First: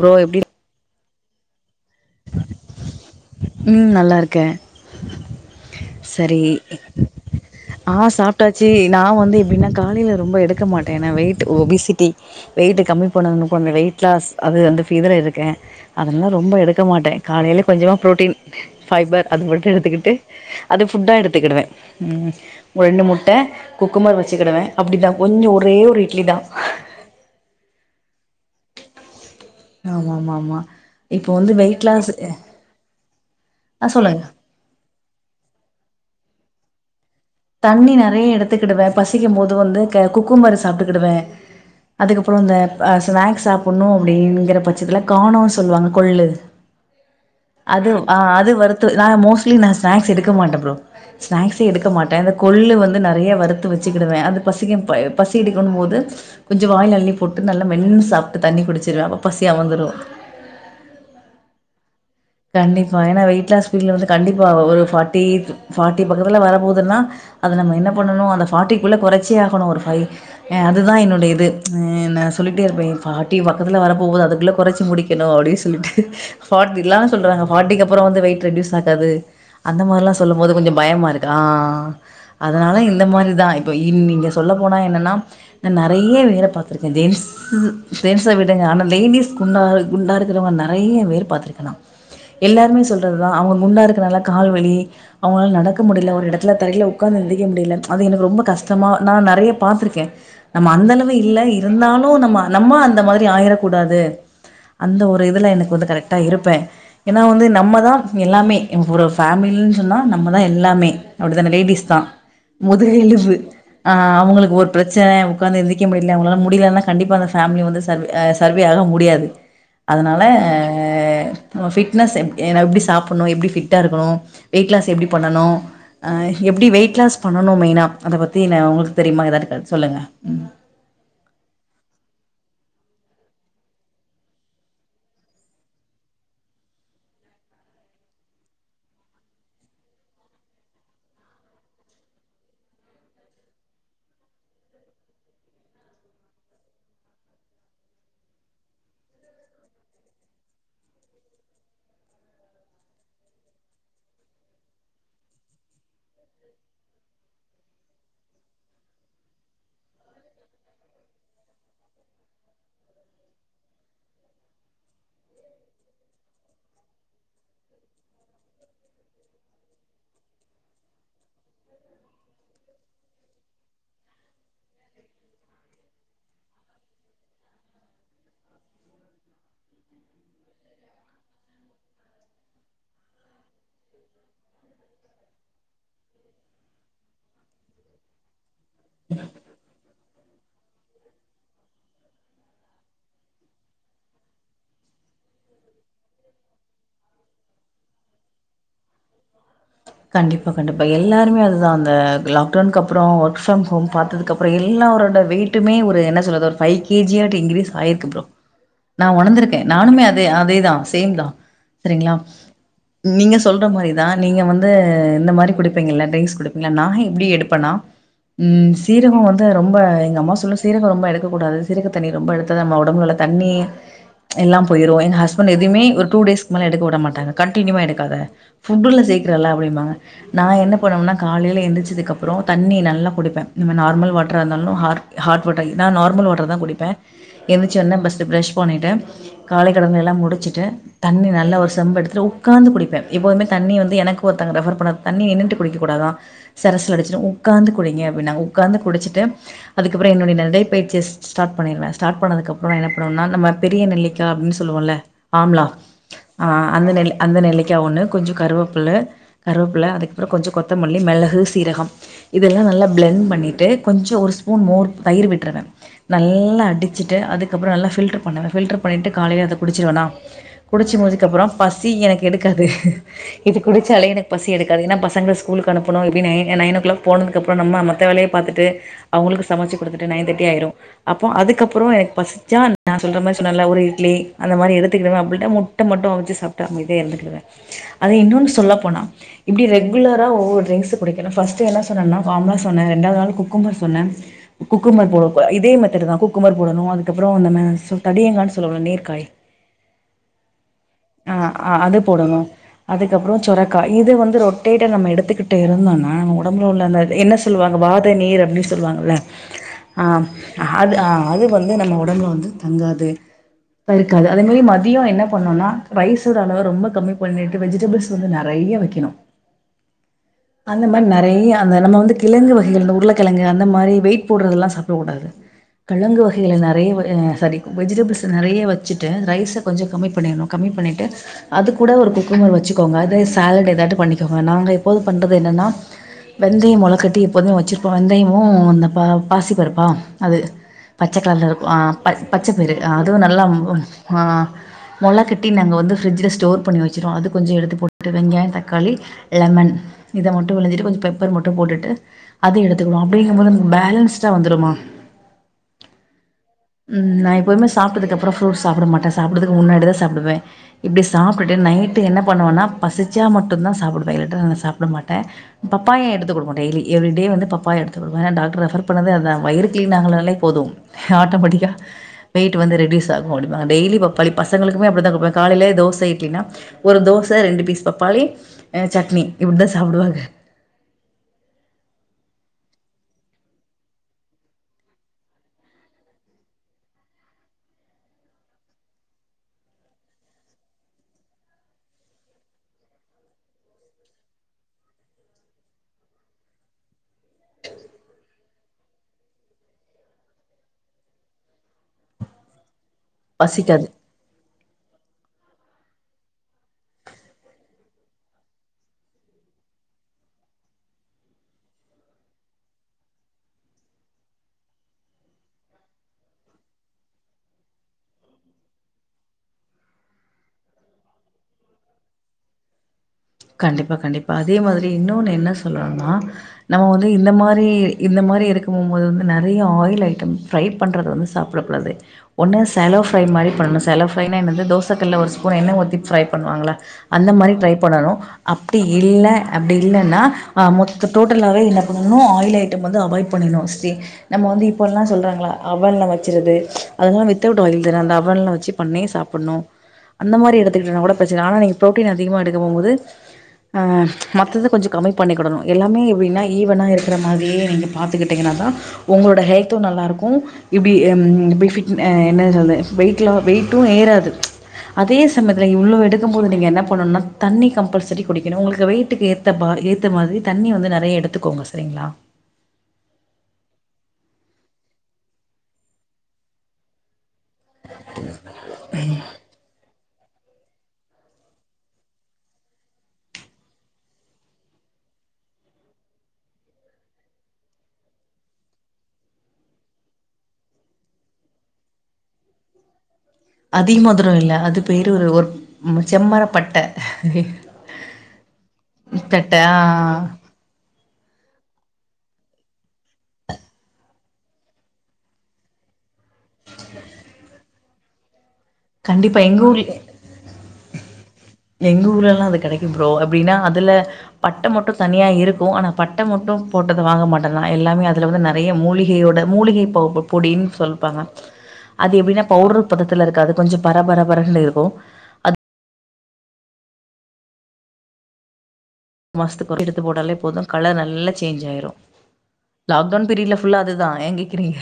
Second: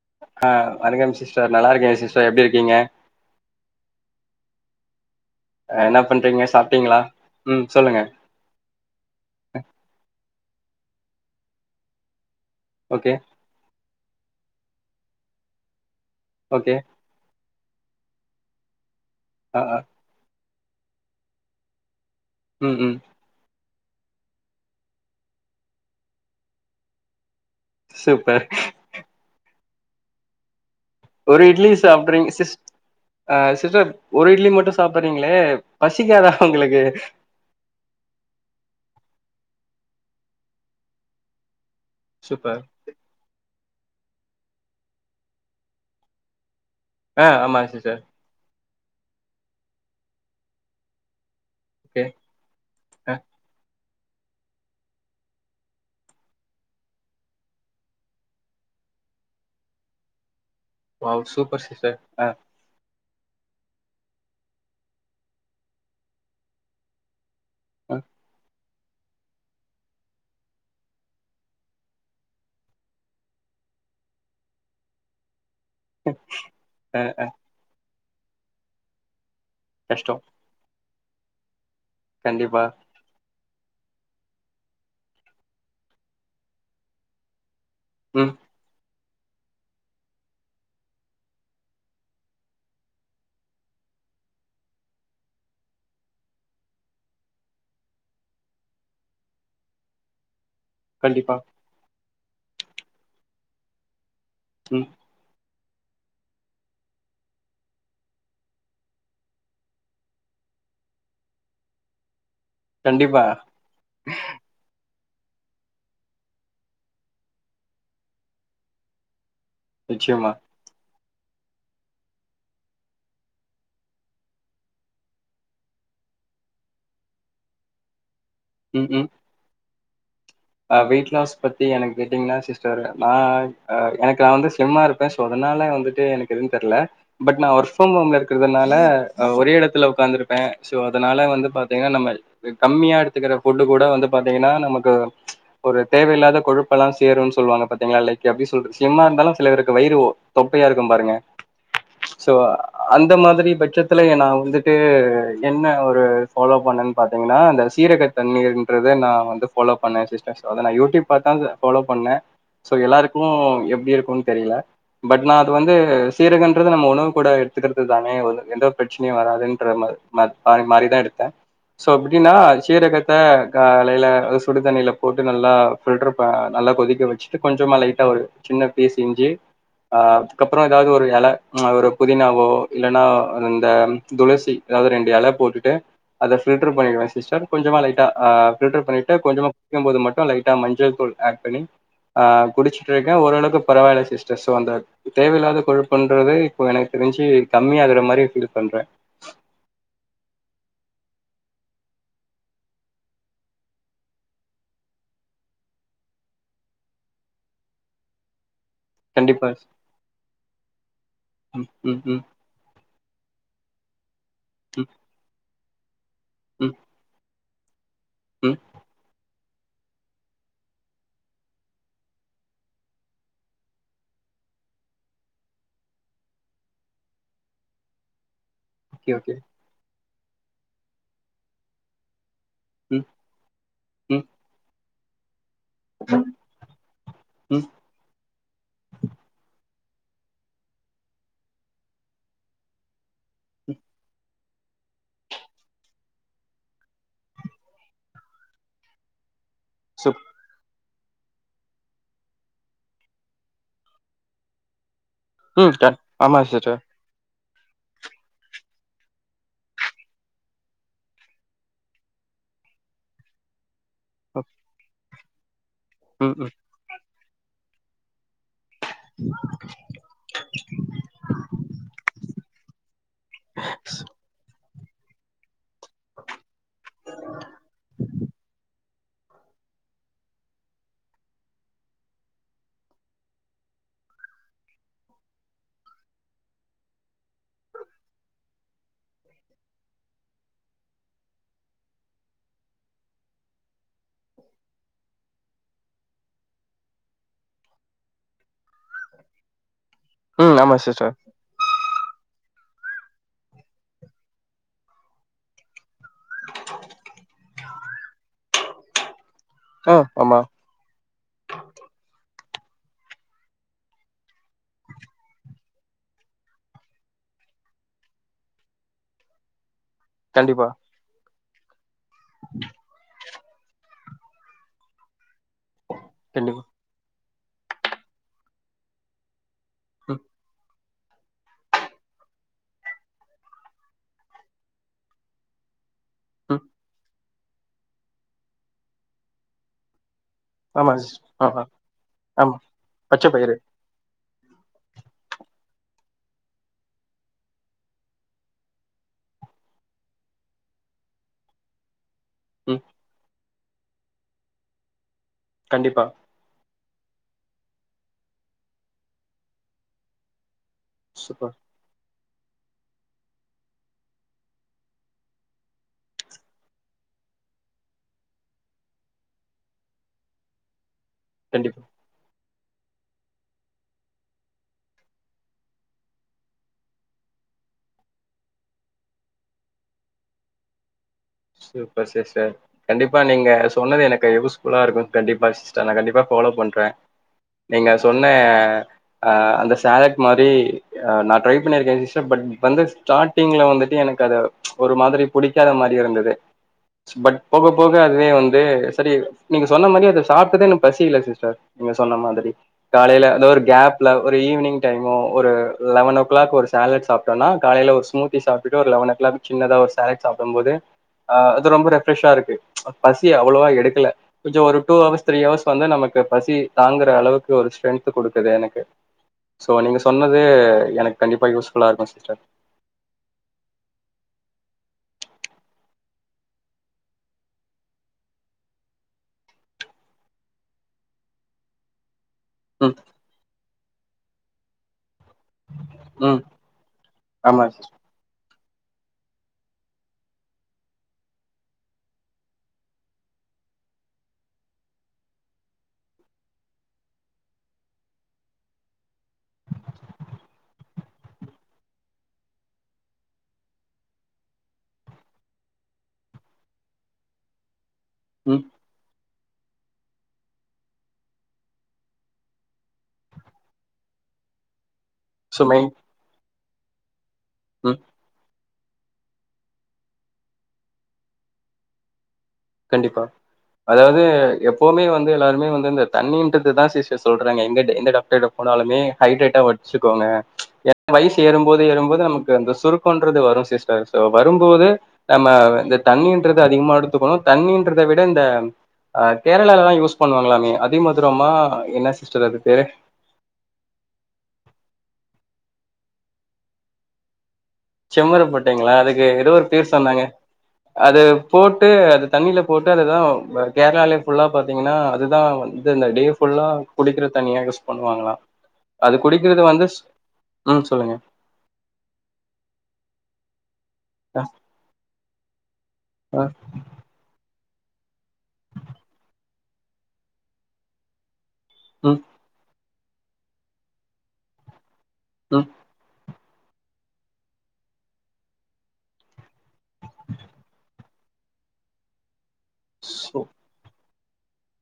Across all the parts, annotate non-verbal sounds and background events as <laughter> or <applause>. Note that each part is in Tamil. ப்ரோ எப்டி ஆ வணக்கம் சிஸ்டர் நல்லா இருக்கே சிஸ்டர் எப்டி இருக்கீங்க ம் நல்லா இருக்கே அ, என்ன சேரி பண்றீங்க சாப்ட்டீங்களா ம் ஆ சொல்லுங்க சாப் ட்டாச்சி நா வந்து எப்டின்னா காலைல ரொம்ப எடுக்க மாட்டே ஏனா வெயிட் ஒபிசிட்டி வெயிட் கம்மி ஓகே பண்ணனு கொஞ்ச வெயிட் லாஸ் அது வந்து ஃபீவரா இருக்கே அதெல்லா ரொம்ப ஓகே எடுக்க மாட்டே காலைல கொஞ்சமா ப்ரோட்டீன் ஃபைபர் அது ஆ மட்டு ஆ எடுத்துக்கிட்டு அது ஃபுட்டா எடுத்துக்கிடுவே ம் ம் ரெண்டு மூண் முட்ட குக்கும்பர் வெச்சுக்கிடுவே அப்டிதா கொஞ்சோ ஒரே ஒரு இட்லி தா சூப்பர் ஆமாமாமா ஒரு இட்லி சாப்டுறீங்க சிஸ் அ சிஸ்டர் ஆ சொல்லுங்க ஒரு இட்லி மட்டு சாப்பறீங்ளே பசிக்காதா உங்களுக்கு தண்ணி நெறையா எடுத்துக்கிடுவே பசிக்கும் போது வந்து குக்கும்பரு சாப்பிட்டுக்கிடுவே அதுக்கப்றோ இந்த சூப்பர் ஸ்நாக்ஸ் சாப்பட்ணு அப்படிங்கற பட்சத்துல கானோ சொல்லுவாங்க கொள்ளு ஆ ஆமா அது சிஸ்டர் ஆ அது வறுத்து நா மோஸ்ட்லி நா ஸ்நாக்ஸ் எடுக்க மாட்டே ப்ரோ ஸ்நாக்ஸே ஓகே ட்டே இந்த கொல்லு வந்து ஆ நெறையா வறுத்து வெச்சுக்கிடுவே அது பசிக் அ பசி எதுக்கும் போது கொஞ்ச வாயில அள்ளி போட்டு நல்லா மென்னி சாப்ட்டு தண்ணி குடுச்சிருவே அப்ப பசி அமர்ந்திரு வாவ் சூப்பர் சிஸ்டர் அ கண்டிப்பா ஏனா வெயிட் லாஸ் ஸ்பீட்ல வந்து கண்டிப்பா ஒரு ஃபாட்டி ஃபாட்டி பக்கத்துல வர போகுதுன்னா அத நம்ம என்ன பண்ணணு அந்த ஃபடிக்குள்ள குறைச்சே ஆகணு ஒரு ஃபை அதுதா என்னுடைய இது நா சொல்லிட்டே இருப்பே ஏ ஃபட்டி பக்கத்துல வரப்போகுது அதுக்குள்ள குறைச்சு முடிக் னு அப்டின்னு சொல்லிட்டு ஃபட்டிலா ஆ ஆ ஆ சொல்றாங்க ஃபட்டிக்கு அப்பற வந்து வெயிட் ரெடியூஸ் ஆகாது அந்த மாதிரல்லா கஷ்டோ சொல்லும் போது கொஞ்சோ பயமா இருக்கா ஆ கண்டிப்பா அதனால இந்த மாரி தா இப்போ இ நீங்க சொல்ல போனா என்னென்னா நா நெறையா வேல பாத்துருக்கே தேவ்ஸ் சு ம் ஜென்ஸ்ச விடுங்க ஆனால் லேடிஸ் குண்டா குண்டா இருக்கிறவங்க நெறைய வேர் பாத்துருக்கனா எல்லாருமே சொல்றதுதா அவங்க குண்டா இருக்கனால கால்வலி அவங்களால நடக்க முடியல ஒரு எடத்துல தரையில உக்காந்து எந்தரிக்க முடியல அது எனக்கு ரொம்ப கஷ்டமா நா நெறையா பாத்திருக்கே நம்ம அந்த அளவு கண்டிப்பா இல்ல இருந்தாலு நம்ம நம்ம அந்த மாதிரி ஆயிரக் கூடாது ம் அந்த ஒரு இதுல எனக்கு வந்து கரெக்டா இருப்பே ஏனா வந்து நம்மதா எல்லாமே ஒரு ஃபேமில்னு சொன்னா நம்மதா எல்லாமே அப்டித்தான லேடிஸ்தா முதுகு கண்டிப்பா எலும்பு ஆ அவுங்களுக்கு ஒரு பிரச்சன உக்காந்து எந்திரிக்க முடியல அவங்களால முடியலைன்னா கண்டிப்பா அந்த ஃபேமிலி வந்து சர் சர்வே ஆக முடியாது அதனால நிச்சயமா ஆ நம்ம ஃபிட்னஸ் எ எப்டி சாப்ணு எப்டி ஃபிட்டாக இருக்கணு வெயிட்லாஸ் எப்டி பண்ணணு அ எப்டி வெயிட் லாஸ் பண்ணனு மெய்னா அத பத்தி நா ம் உங்களுக்கு ம் தெரியுமா ஏதாது இருக்க சொல்லுங்க ம் வெயிட் லாஸ் பத்தி எனக்கு கேட்டீங்கன்னா சிஸ்டர் நா எனக்கு நா வந்து சில்ம்மா இருக் ப்ளஸ் அதனால வந்துட்டு எனக்கு எதுன்னு தெர்ல பட் நா ஒர்க் ஃப்ரம் ஹோம் இருக்கிறதுனால ஒரே எடத்துல உக்காந்துருப்பே சோ அதனால வந்து பாத்தீங்கன்னா நம்ம கம்மியா எடுத்துக்கிற ஃபுட்டு் கூட வந்து பாத்தீங்கன்னா நமக்கு ஒரு தேவையில்லாத கொழுப்பெல்லா சேரும்ன்னு சொல்லுவாங்க பாத்தீங்ளா லைக் அப்டி சொல்ற சில்ம்மா இருந்தாலு சிலருக்கு வயிற ஓ தொப்பையா இருக்கு பாருங்க சோ அந்த மாதிரி பட்சத்துல நா வந்துட்டு என்ன ஒரு ஃபாலோ பண்ணு பாத்தீங்கன்னா இந்த சீரக தண்ணீன்றது நா வந்து ஃபாலோப் பண்ணே சிஸ்டர் அத நா யூடியூப் பாத்தா ஃபாலோ பண்ணே சோ எல்லாருக்கு எப்டி இருக்குன்னு தெரியல பட் நா அது வந்து சீரகன்றது நம்ம உணவு கூட எடுத்துக்கிறது தானே எந்த பிரச்சனையு வராதுன்ற மாரி மாத் மாரி மாரிதா எடுத்தே சோ எப்டின்னா சீரகத்த காலையில சுடு தண்ணில போட்டு நல்லா பில்டர் ப நல்லா கொதிக்க வச்சுட்டு கொஞ்சமா லைட்டாக ஒரு சின்ன பீஸ் இஞ்சி அதுக்கப்பற ஏதாவது ஒரு எல ஒரு புதினாவோ இல்லைனா இந்த துளசி ஏதாவது ரெண்டு எல போட்டுட்டு அத பில்டர் பண்ணிடுவே சிஸ்டர் கொஞ்சமா லைட்டா பில்டர் பண்ணி <unintelligible> கொஞ்சமா குடிக்கும் போது மட்டு லைட்டா மஞ்சள் தூள் ஆட் பண்ணி ஆ குடிச்சிட்டுருக்கே ஓரளக்கு பரவால்ல சிஸ்டர் சோ அந்த தேவயில்லாத கொழுப்புண்றது இப்போ எனக்கு தெரிஞ்சு கம்மி ஆகுற மாரி ஃபீல் பண்றே கண்டிப்பா கண்டிப்பா எல்லாருமே அதுதா அந்த லாக்டோனு அப்றோ ஒர்க் ஃப்ரம் ஹோம் பாத்ததுக்கு அப் அப்றோ எல்லாரோட வெய்டுமே ஒரு என்ன சொல்றது ஒரு ஃபைவ் கேஜியாட்டி இன்கிரீஸ் ஆயிருக்கு ப்ரோ நா கண்டிப்பா உணந்திருக்கே நானுமே அதே அதேதா சேம் தா ம் ம் செரிங்ளா ம் நீங்க சொல்ற மாரிதா நீங்க வந்து ம் இந்த மாரி குடிப்பீங்கல்ல டிரீங்ஸ் குடுப்பீங்கள்ல ம் நா எப்டி எடுப்பேனா ம் சீரகோ போது ரொம்ப எங்க அம்மா சொல்லு சீரகம் ரொம்ப எடுக்க கூடாது சீரக தண்ணி ரொம்ப எடுத்த நம்ம ஒடம்பு உள்ள தண்ணி எல்லா போயிரு எங்க ஹஸ்பண்ட் எதுமே ஒரு டூ டேஸ்க்கு மேல எடுக்க உட மாட்டாங்க கண்டினியூவா எடுக்காத ஃபுட்ல ஓகே ஓகே சேக்கிறல்ல அப்டிம்பாங்க நா என்ன பண்ணும்ன்னா காலேல எந்திச்சுதுக்கப் அப்றோ தண்ணி ம் நல்லா குடுப்பே நம்ம மார் நார்மல் ம் வாட்ரா இருந்தாலு ஹார் ஹாட் வாட்டர் நா நார்மல் வாட்டர் தா குடிப்பே ம் எந்திச்ச ஒனே பஸ்டு பிரஷ் பண்ணிட்டு காலை கடங்கல்லா முடிச்சுட்டு தண்ணி நல்லா ஒரு செம்பு எடுத்துட்டு உக்காந்து குடிப்பே இப்ப வந்து தண்ணி வந்து எனக் ஒருத்தங்க ரெஃப்பர் பண்ணது தண்ணி நின்னுட்டு குடிக்க கூடாதா செரசுல அடிச்சுடு உக்காந்து குடிங்க அப்டின்னாங்க உக்காந்து குடிச்சிட்டு அதுக்கப்புற சூப் என்னுடை நடை பயிற்சிய ஸ்டார்ட் பண்ணிருவே ஸ்டாட் பண்ணது அப்றோ என்ன பண்ணுவேன்னா நம்ம பெரிய நெல்லிக்கா அப்டின்னு சொல்லுவோல ஆம்லா ம் டன் ஆமா அ சிஸ்டர் அந்த நெ அந்த நெல்லிக்கா ஒன்னு கொஞ்ச கருவப்புள்ள கருவப்புல அதுக்கப்புற கொஞ்ச கொத்தமல்லி மொளகு சீரகம் இதெல்லா நல்லா பிளெண் பண்ணிட்டு கொஞ்ச ஒரு ஸ்பூன் மோர் தயிர் விட்ருவே ம் ம் நல்லா அடிச்சிட்டு அதுக்கப்புற நல்ல ஃபில்டர் பண்ணுவே ஃபில்டர் பண்ணிட்டு காலேல அத குடிச்சுடுவேனா குடிச்சு முடிக்கு அப்புறம் பசி எனக்கு எடுக்காது இது ஸ்- குடிச்சாலே எனக்கு பசி எடுக்காது என்னா பசங்க ஸ் கூலுக்கு அனுப்பணு எப்டி நயின் நயின் ஓ கிளாக் போனதுக்கு அப்றோ நம்ம மத்த வேலைய பாத்துட்டு அவங்களுக்கு சமைச்சு குடுத்துட்டு நையன் தேட்டி ஆயிரு அப்போ அதுக்கப்புறோ எனக் பசிச்சா நா சொல்ற மாரி சொன்னல்ல ஒரு இட்லி அந்த மாரி எடுத்துக்கிடுவே அப்டினு முட் ட மட்டும் அவிச்சு சாப்டு அமைதியா இருந்துகுடுவே அது இன்னோனு சொல்ல போனா இப்டி ரெகுலரா ஒவ்வொரு டிரிங்ஸ் குடிக்கலா பஸ்டு என்னா சொன்னேன்னா ஆம்லா சொன்னே ரெண்டாது நாள் குக்கும்பர் சொன்னே குக்கும்பர் போடணு இதே மெத்தடு தா குக்கும்பர் போடணு அதுக்கப்புறம் நம்ம சோ தடியங்கான்னு சொல்லுவோ நீர்காய் ம் ஆமா சிஸ்டர் ஆ அது போடணு அதுக்கப்புறோ சொரக்கா இது வந்து ரொட்டேட்டா நம்ம எடுத்துக்கிட்டு இருந்தோன்னா நம்ம ஒடம்புல உள்ள அந்த என்ன சொல்லுவாங்க வாத நீர் அப்டின்னு சொல்லுவாங்கல்ல ஆ அது ஆ அது வந்து நம்ம ஒடம்புல வந்து தங்காது இப்ப இருக்காது அதேவே மதியோ என்ன பண்ணுன்னா ரைஸ்சோட அளவ ரொம்ப கம்மி பண்ணிட்டு வெஜிடபிள்ஸ் வந்து நெறைய வெக்கணு கண்டிப்பா இந்த மாரி நெறைய அந்த நம்ம வந்து கிழங்கு வகைள இந்த உருளக் கிழங்கு அந்த மாரி வெயிட் போடுறதெல்லா சாப்ட கூடாது கிழங்கு வகைல கண்டிப்பா நெறைய சாரி வெஜிடபிள்ஸ்ச நெறைய வச்சுட்டு ரைஸ்ச கொஞ்ச கம்மி ம் பண்ணிறணு கம்மி பண்ணிட்டு அது கூட ஒரு குக்கும்பர் வச்சுக்கோங்க அதே சேலட் ஏதாது பண்ணிக்கோங்க நாங்க எப்போது பண்றது என்னன்னா ம் வெந்தயம் முளைக்கட்டி எப்போதுமே வச்சுருப்போ வெந்தயமும் அந்த பா பாசிப்பருப்பா அது பச்ச கலர்ல இருக்கு ஆ ப ஆமா பச்சப்பயிரு அதுவு பச்ச நல்லா பயிறு ம் ஆ மொல கட் டி நாங்க வந்து ஃப்ரிஜ்ல ஸ்டோர் பண்ணி வச்சுருவோ அது கொஞ்ச எடுத்து போட்டு வெங்காய தக்காளி லெமன் இத மட்டு விழுஞ்சிட்டு கொஞ்ச பெப்பர் மட்டு போட்டுட்டு அதுயு ம் எடுத்துக்குவோ அப்டிங்கு போதுக்கு பேலன்ஸ்டா வந்துருமா கண்டிப்பா ம் நா எப்வுமே சாப்டது அப்றோ ஃப்ரூட் சாப்ட மாட்டே சாப்பறதுக்கு முன்னாடி தா சாப்புடுவே இப்புடி சூப்பர் சாப்புட்டுட்டு நைட்டு என்ன பண்ணுவோன்னா பசிச்சா மட்டுதா சாப்புடுவே இல்லாட்ட நா சாப்புட மாட்டே பப்பாய எடுத்து கொடுப்போ டெய்லி எவ்ரிடே வந்து பப்பாய எடுத்துகுவே டாக்டர் ரெபர் பண்ணதே அதுதா வயிறு கிளின்ஆகனாலே போது ஆட்டோமேட்டிக்கா கண்டிப்பா வெயிட் வந்து ரெடியூஸ் ஆகு அப்டிம்பாங்க டெய்லி பப்பாளி பசங்களுக்கு த்துக்குமே அப்புடிதா குடுப்பேன் காலேல தோசை இட்லீனா ஒரு தோசை ரெண்டு பீஸ் பப்பாளி அ சட்னி இப்புடி தா சாப்புடுவாக சூப்பர் சிஸ்டர் கண்டிப்பா நீங்க சொன்னது எனக்கு யூஸ் ஃபுல்லா இருக்கு கண்டிப்பா சிஸ்டர் நா கண்டிப்பா ஃபாலோ பண்றே நீங்க சொன்ன அ அந்த சாலட் மாரி ஆ நா ட்ரை பண்ணியிருக்கே சிஸ்டர் பட் வந்து ஸ்டாட்டிங்ல வந்துட்டு எனக்கு அது ஒரு மாரி புடிக்காத மாரி இருந்தது த்தே பட் போக போக அதுவே வந்து சரியாயிரு நீங்க சொன்ன மாரி அத சாப்டதே இன்னு பசியில்ல சிஸ்டர் நீங்க சொன்ன மாதிரி காலையில வந்து ஒரு பசிக்காது கேப் உள்ள ஒரு ஈவ்னிங் டைமோ ஒரு லெவன் ஓ கிளாக் ஒரு சேலட் சாப்ட்டோனா காலைல ஓரு ஸ்முத்தி சாப்புட்டு ஒரு லெவன் ஓ கிளாக் சின்னதா ஒரு சேலேட் சாப்டும் போது ஆ அது ரொம்ப ரெஃப்ரெஷ்ஷா இருக்கு சம் பசி அவ்ளோவா எடுக்கல கொஞ்ச ஒரு டூ அவர்ஸ் த்ரீ அவர்ஸ் வந்து நமக்கு பசி தாங்கற அளவுக்கு ஒரு ஸ்ரென்த் குடுக்குது எனக்கு ஸோ நீங்க சொன்னது எனக்கு கண்டிப்பா யூஸ்ஃபுல்லா இருக்கு சிஸ்டர் கண்டிப்பா கண்டிப்பா அதே மாரி இன்னொன்னூ என்ன சொல்லணுனா நம்ம வந்து இந்த மாரி இந்த மாரி எடுக்கம்போம் போது வந்து நெறைய ஆயில் ஐட்டம் ஃப்ரை பண்ணறத வந்து சாப்புடக்கூடாது ஒன்னு ம் ஷலோ ஃப்ரை மாரி பண்னணு ஷலோ ஃப்ரைனா என்னது தோசக்கல்ல ஒரு ஸ்பு ன் எண்ண ஊத்தி ஃப்ரை ம் பண்ணுவாங்களா அந்த மாரி ஆமா ட்ரை சிஸ் பண்ணனு அப்டி இல்ல அப்டி இல்லன்னா மொத்த டோட்டலாவே என்ன பண்னணு ஆயில் ஐட்டம் வந்து அவாய்ட் பண்ணணு ஸ்ரே நம்ம வந்து இப்போல்லா சொல்றாங்களா அவன்ல வச்சருது அதெல்லா வித்அவுட் ஆயில் தானே அந்த அவன்ல வச்சு பண்ணி சாப்புன்ணு அந்த மாரி எடுத்துக்கிட்டனாகூட பிரச்சன ஆனா நீ புரோட்டீன் அதிகமா எடுக்க போம் போது ஆ மத்தது கொஞ்ச கம்மி பண்ணிகிடணு எல்லாமே எப்புடின்னா ஈவனா இருக்கிற மாரியே நீங்க பாத்துகிட்டிங்கன்னா ம் தா உங்களோட ஹெல்த்து நல்லாருக்கு இப்புடி ம் இப்புடி பிட் என்ன சொல்ர வெய்ட் லா வெய்ட்டு ஏறாது அதே ச சோ த்தமொதல மெயின் இள்ளோ எடுக்கும்போது நீங்க என்ன பண்ணணுனா தண்ணி ம் கம்பல்சரி குடிக்கணு உங்களுக்கு வெயிட்டுக்கு ஏத்த பா ஏத்த மாதிரி தண்ணி வந்து நெறைய எடுத்துக்கோங்க சரிங்களா கண்டிப்பா அதாவது எப்போவுமே வந்து எல்லாருமே வந்து இந்த தண்ணீன்ரது தா சிஸ் என்ட சொல்றாங்க எங்க எந்த டாக்டர்கிட்ட போனாலுமே ஹைட்ரேட்டா வச்சுக்கோங்க ஏ வயசு ஏறும்போது ஏறும் போது நமக்கு அந்த சுருக்கோன்றது வரு சிஸ்டர் சோ வரும்போது நம்ம இந்த தண்ணின்றது அதிகமா எடுத்துக்கணு தண்ணின்றத விட இந்த அ கேரளாலால்லா யூஸ் பண்ணுவாங்களாமே அதிமதுரமா என்ன சிஸ்டர் அது பேரு அதிமதுரம் இல்ல அது பேரு ஒரு செம்மர பட்ட செம்மரப்பட்டைங்களா அதுக்கு ஏதோ ஒரு ஆ பேர் சொன்னாங்க அது போட்டு அது தண்ணியில போட்டு அதுதா கேரளாலே ஃபுல்லா பாத்தீங்கனா அதுதா வந் து‌ இந்த டே‌ புல்லா குடிக்கிற தண்ணியா யூஸ் பண்ணுவாங்களா அது கண்டிப்பா குடிக்கிறது எங்க வந்து ஊர்ல ம் சொல்லுங்க எங்க ஊர்லல்லா அது கெடைக்கு ப்ரோ அப்டின்னா அதுல அ பட்ட மட்டும் தனியா இருக்கு ஆனா பட்ட அ மொட்டும் போட்டது வாங்க மாட்டேனா எல்லாமே அதுல வந்து நெறைய மூலிகையோட மூலிகை ப போ பொடின்னு சொல்ப்பாங்க அது ம் எப்புடின்னா பவுடர் பதத்துல இருக்காது கொஞ்ச பர பர பரன்னு இருக்கு ம் மாசத்துக்கு எத்து போட்டாலே போதும் கலர் நல்லா சேஞ்ச் ஆயிரு லாக்டவுன் சோ பீரியட் புல்லா அதுதா ஏங் கேக்கிறீங்க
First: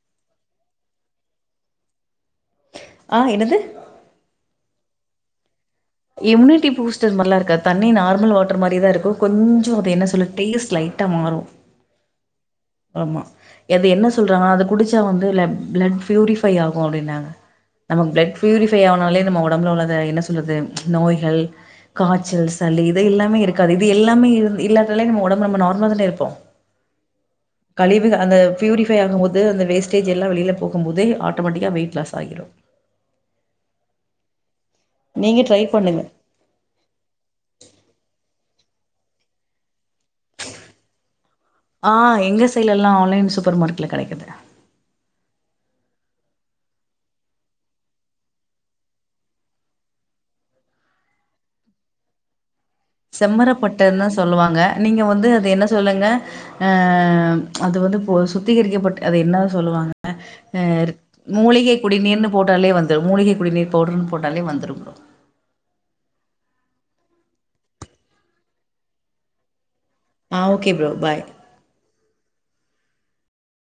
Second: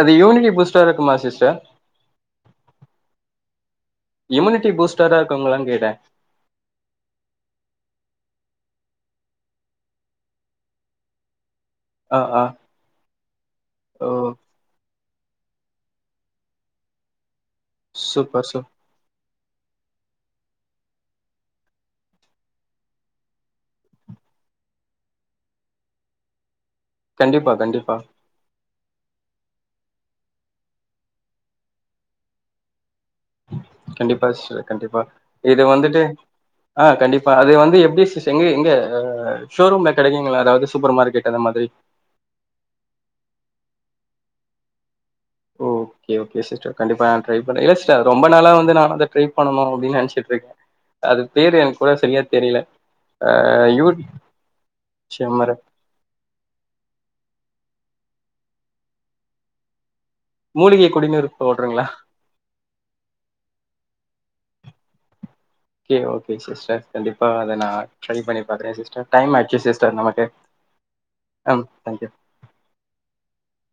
அது யூனியி பூஸ்டா இருக்குமா சிஸ்டர் ஆ என்னது இம்முனிட்டி பூஸ்டரா இருக்குங்களானு கேட்ட இம்யூனிட்டி பூஸ்டர் மாரிலா இருக்காது தண்ணி நார்மல் வாட்டர் மாரி தா இருக்கு கொஞ்சோ அது என்ன சொல்ல டேஸ்ட் லைட்டா மாறு ஆ ஆ ஆமா எது என்ன ஓ சொல்றாங்கன்னா அத குடிச்சா வந்து ள பிளட் ப்யூரிஃபை ஆகு அப்டின்னாங்க நமக்கு ப்ளட் சூப்பர் சூப் பியூரிஃபை ஆவனாலே நம்ம உடம்புல உள்ளத என்ன சொல்றது நோய்கள் காய்ச்சல் சளி இது எல்லாமே இருக்காது இது எல்லாமே இல்லாதால நம்ம உடம்பு நம்ம நார்மல தானே இருப்போ கண்டிப்பா கண்டிப்பா கழிவுக அந்த பியூரிஃபை ஆகுமோது அந்த வேஸ்டேஜ் எல்லா வெளில போகும் போதே ஆட்டோமேட்டிக்கா வெயிட் லாஸ் ஆகிரு கண்டிப்பா சிஸ்டர் கண்டிப்பா நீங்க இது ட்ரை வந்துட்டு பண்ணுங்க ஆ கண்டிப்பா அது வந்து எப்டி சிஸ் எங்க எங்க ஷோரூம்ல கெடைக்குங்ளா அதாவ்து சூப்பர் மார்க்கெட் அந்த மாதிரி ஆ எங்க சைலலா ஆன்லைன் சூப்பர் மார்ட்ல கெடைக்குது ஓ ஓகே ஓகே சிஸ்டர் கண்டிப்பா நான் ட்ரை பண்றே இல்ல சிஸ்டர் ரொம்ப நாளா வந்து நான் அத ட்ரை பண்ணணு அப்டின் நெனச்சிட்ருக்கே அது பேரு எனக்கூட சரியா தெரில செம்மரப்பட்டந்தா சொல்லுவாங்க நீங்க வந்து அது செம்மறா என்ன சொல்லுங்க அ அது வந்து இப்போ சுத்திகரிக்கப்பட்டு அது என்ன சொல்லுவாங்க அ ஆ மூலிகை இரு குடிநீர் மூலிகை பவுடருங்களா குடிநீர்ன்னு போட்டாலே வந்துரு மூலிகை குடிநீர் பவ்ட்ருன் போட்டாலே வந்துரு ப்ரோ ஓகே ஓகே சிஸ்டர் கண்டிப்பா அத நான் ட்ரை பண்ணி பாக்றே சிஸ்டர் டைம் ஆய்ச்சு சிஸ்டர் நமக் ஆ ஓகே ப்ரோ பாய் ஆ தேங்க் யூ